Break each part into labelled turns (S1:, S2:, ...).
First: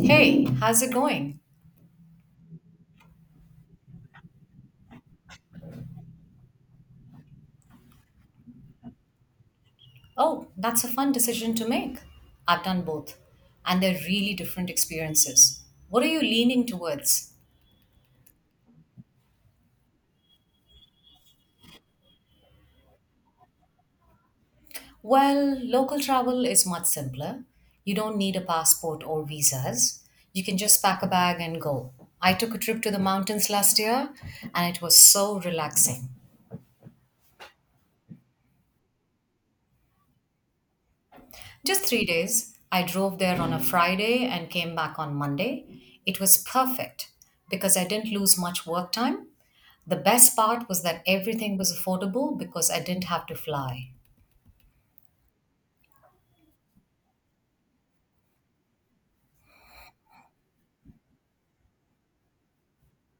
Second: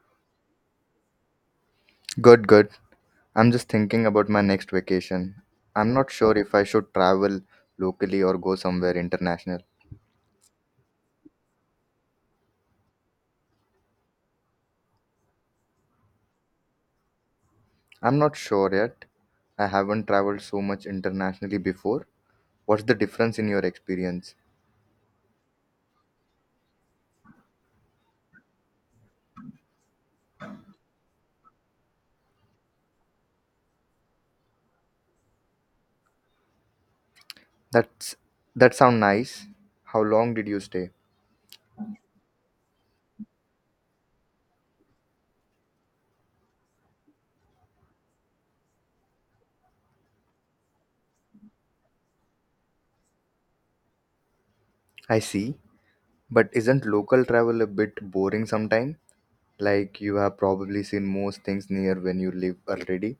S1: Hey, how's it going?
S2: Good, good. I'm just thinking about my next vacation. I'm not sure if I should travel locally or go somewhere international.
S1: Oh, that's a fun decision to make. I've done both, and they're really different experiences. What are you leaning towards?
S2: I'm not sure yet. I haven't traveled so much internationally before. What's the difference in your experience?
S1: Well, local travel is much simpler. You don't need a passport or visas. You can just pack a bag and go. I took a trip to the mountains last year, and it was so relaxing.
S2: That's that sound nice. How long did you stay?
S1: Just 3 days. I drove there on a Friday and came back on Monday. It was perfect because I didn't lose much work time. The best part was that everything was affordable because I didn't have to fly.
S2: I see. But isn't local travel a bit boring sometime? Like you have probably seen most things near when you live already.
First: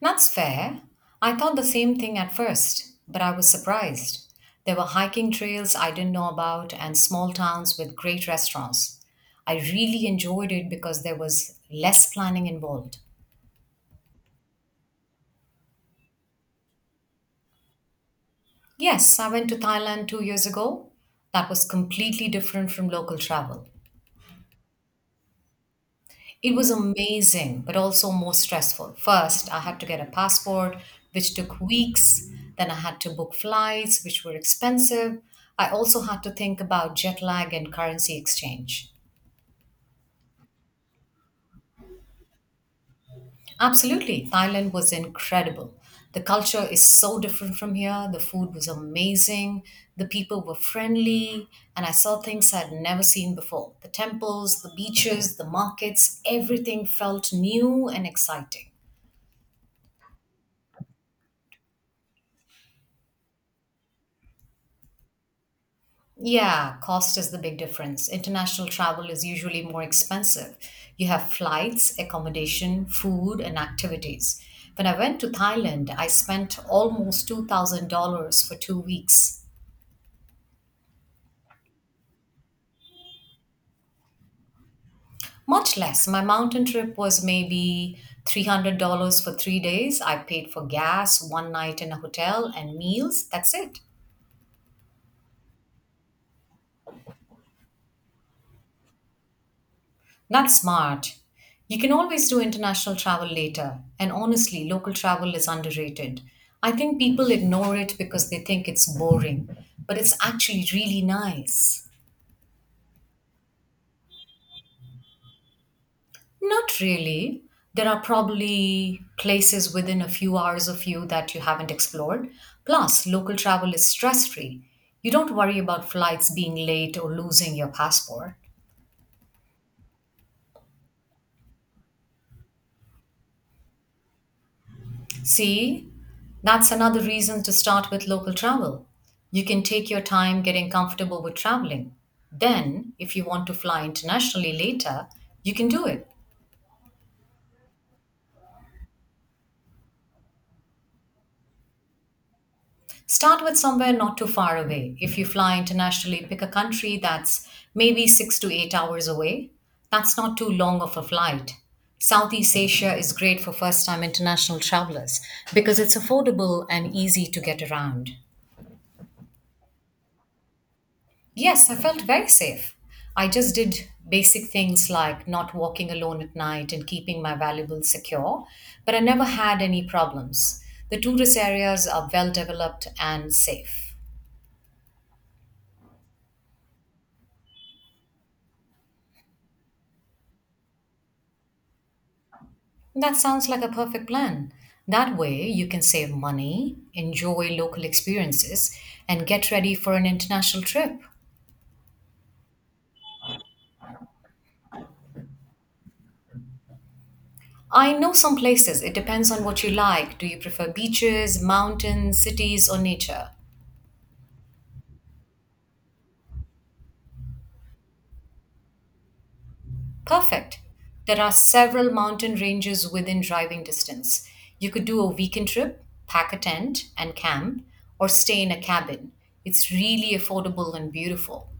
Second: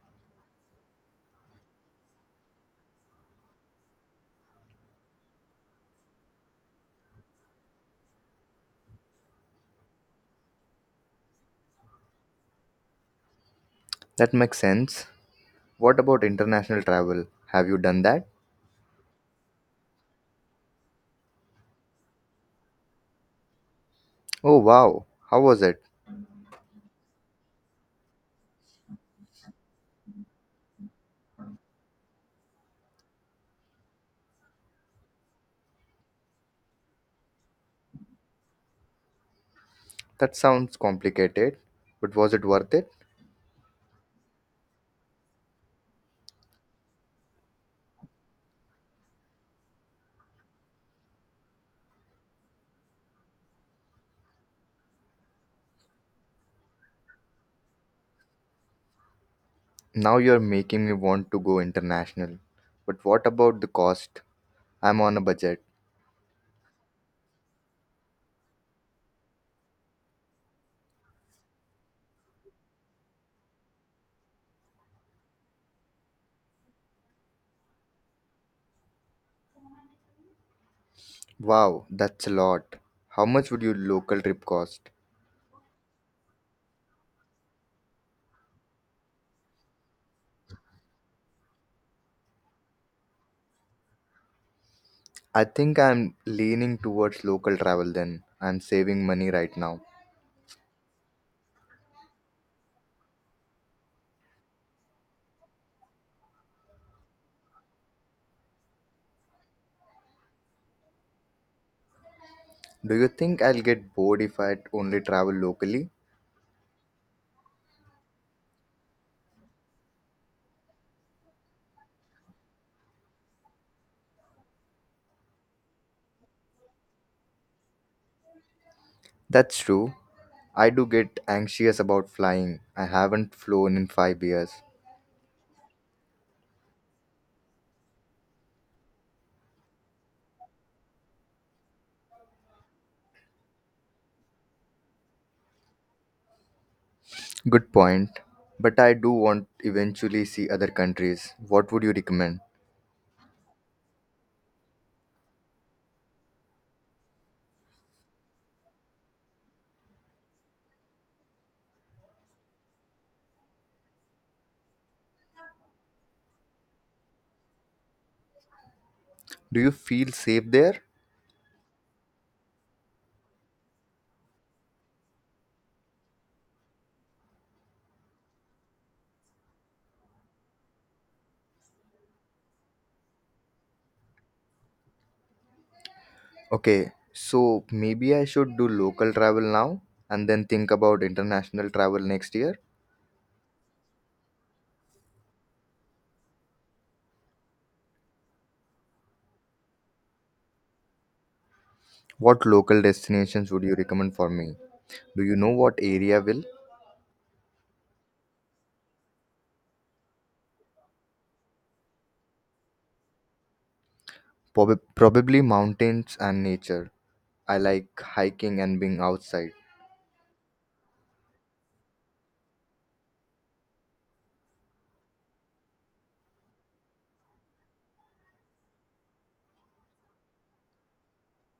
S1: That's fair. I thought the same thing at first, but I was surprised. There were hiking trails I didn't know about and small towns with great restaurants. I really enjoyed it because there was less planning involved.
S2: That makes sense. What about international travel? Have you done that?
S1: Yes, I went to Thailand 2 years ago. That was completely different from local travel.
S2: Oh wow, how was it?
S1: It was amazing, but also more stressful. First, I had to get a passport, which took weeks. Then I had to book flights, which were expensive. I also had to think about jet lag and currency exchange.
S2: That sounds complicated, but was it worth it?
S1: Absolutely. Thailand was incredible. The culture is so different from here. The food was amazing. The people were friendly. And I saw things I'd never seen before the temples, the beaches, the markets. Everything felt new and exciting.
S2: Now you're making me want to go international. But what about the cost? I'm on a budget.
S1: Yeah, cost is the big difference. International travel is usually more expensive. You have flights, accommodation, food, and activities. When I went to Thailand, I spent almost $2,000 for 2 weeks.
S2: Wow, that's a lot. How much would your local trip cost?
S1: Much less. My mountain trip was maybe $300 for 3 days. I paid for gas, one night in a hotel, and meals. That's it.
S2: I think I'm leaning towards local travel then. I'm saving money right now.
S1: That's smart. You can always do international travel later. And honestly, local travel is underrated. I think people ignore it because they think it's boring, but it's actually really nice.
S2: Do you think I'll get bored if I only travel locally?
S1: Not really. There are probably places within a few hours of you that you haven't explored. Plus, local travel is stress free. You don't worry about flights being late or losing your passport.
S2: That's true. I do get anxious about flying. I haven't flown in 5 years.
S1: See, that's another reason to start with local travel. You can take your time getting comfortable with traveling. Then, if you want to fly internationally later, you can do it.
S2: Good point. But I do want eventually see other countries. What would you recommend?
S1: Start with somewhere not too far away. If you fly internationally, pick a country that's maybe 6 to 8 hours away. That's not too long of a flight. Southeast Asia is great for first time international travelers because it's affordable and easy to get around.
S2: Do you feel safe there?
S1: Yes, I felt very safe. I just did basic things like not walking alone at night and keeping my valuables secure, but I never had any problems. The tourist areas are well developed and safe.
S2: Okay, so maybe I should do local travel now and then think about international travel next year.
S1: That sounds like a perfect plan. That way, you can save money, enjoy local experiences, and get ready for an international trip.
S2: What local destinations would you recommend for me? Do you know what area will?
S1: I know some places, it depends on what you like. Do you prefer beaches, mountains, cities, or nature?
S2: Probably mountains and nature. I like hiking and being outside.
S1: Perfect. There are several mountain ranges within driving distance. You could do a weekend trip, pack a tent, and camp, or stay in a cabin. It's really affordable and beautiful.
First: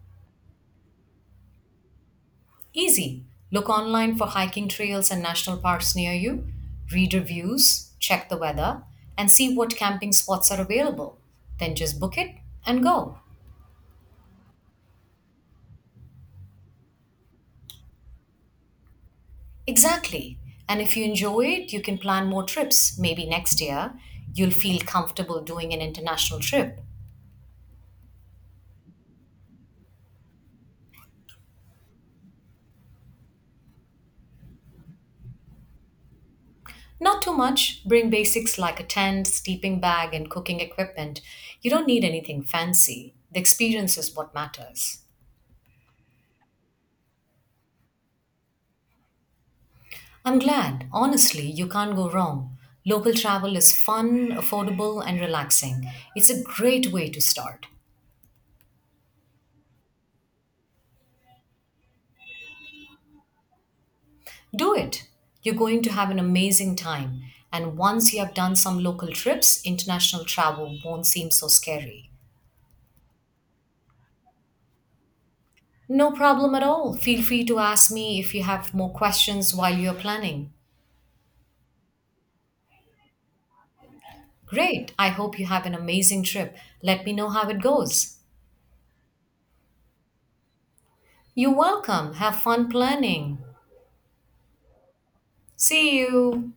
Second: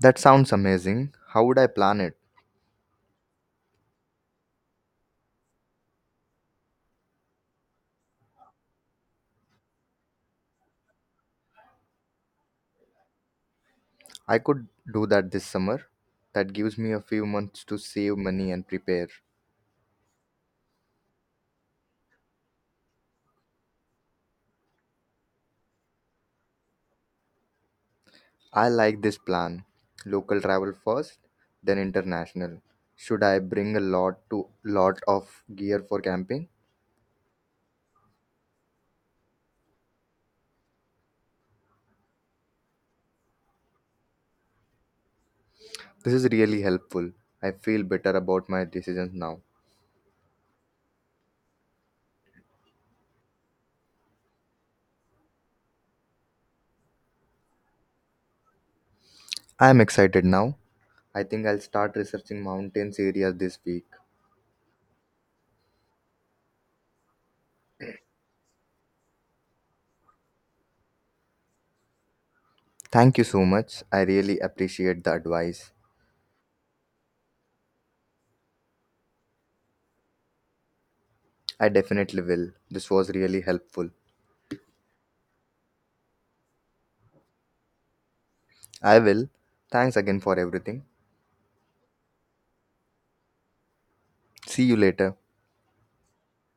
S2: That sounds amazing. How would I plan it?
S1: Easy. Look online for hiking trails and national parks near you, read reviews, check the weather, and see what camping spots are available. Then just book it and go.
S2: I could do that this summer. That gives me a few months to save money and prepare.
S1: Exactly. And if you enjoy it, you can plan more trips. Maybe next year, you'll feel comfortable doing an international trip.
S2: I like this plan. Local travel first, then international. Should I bring a lot to lot of gear for camping?
S1: Not too much. Bring basics like a tent, sleeping bag, and cooking equipment. You don't need anything fancy. The experience is what matters.
S2: This is really helpful. I feel better about my decisions now.
S1: I'm glad. Honestly, you can't go wrong. Local travel is fun, affordable, and relaxing. It's a great way to start.
S2: I am excited now. I think I'll start researching mountains areas this week.
S1: Do it. You're going to have an amazing time. And once you have done some local trips, international travel won't seem so scary.
S2: Thank you so much. I really appreciate the advice.
S1: No problem at all. Feel free to ask me if you have more questions while you're planning.
S2: I definitely will. This was really helpful.
S1: Great. I hope you have an amazing trip. Let me know how it goes.
S2: I will. Thanks again for everything.
S1: You're welcome. Have fun planning.
S2: See you later.
S1: See you.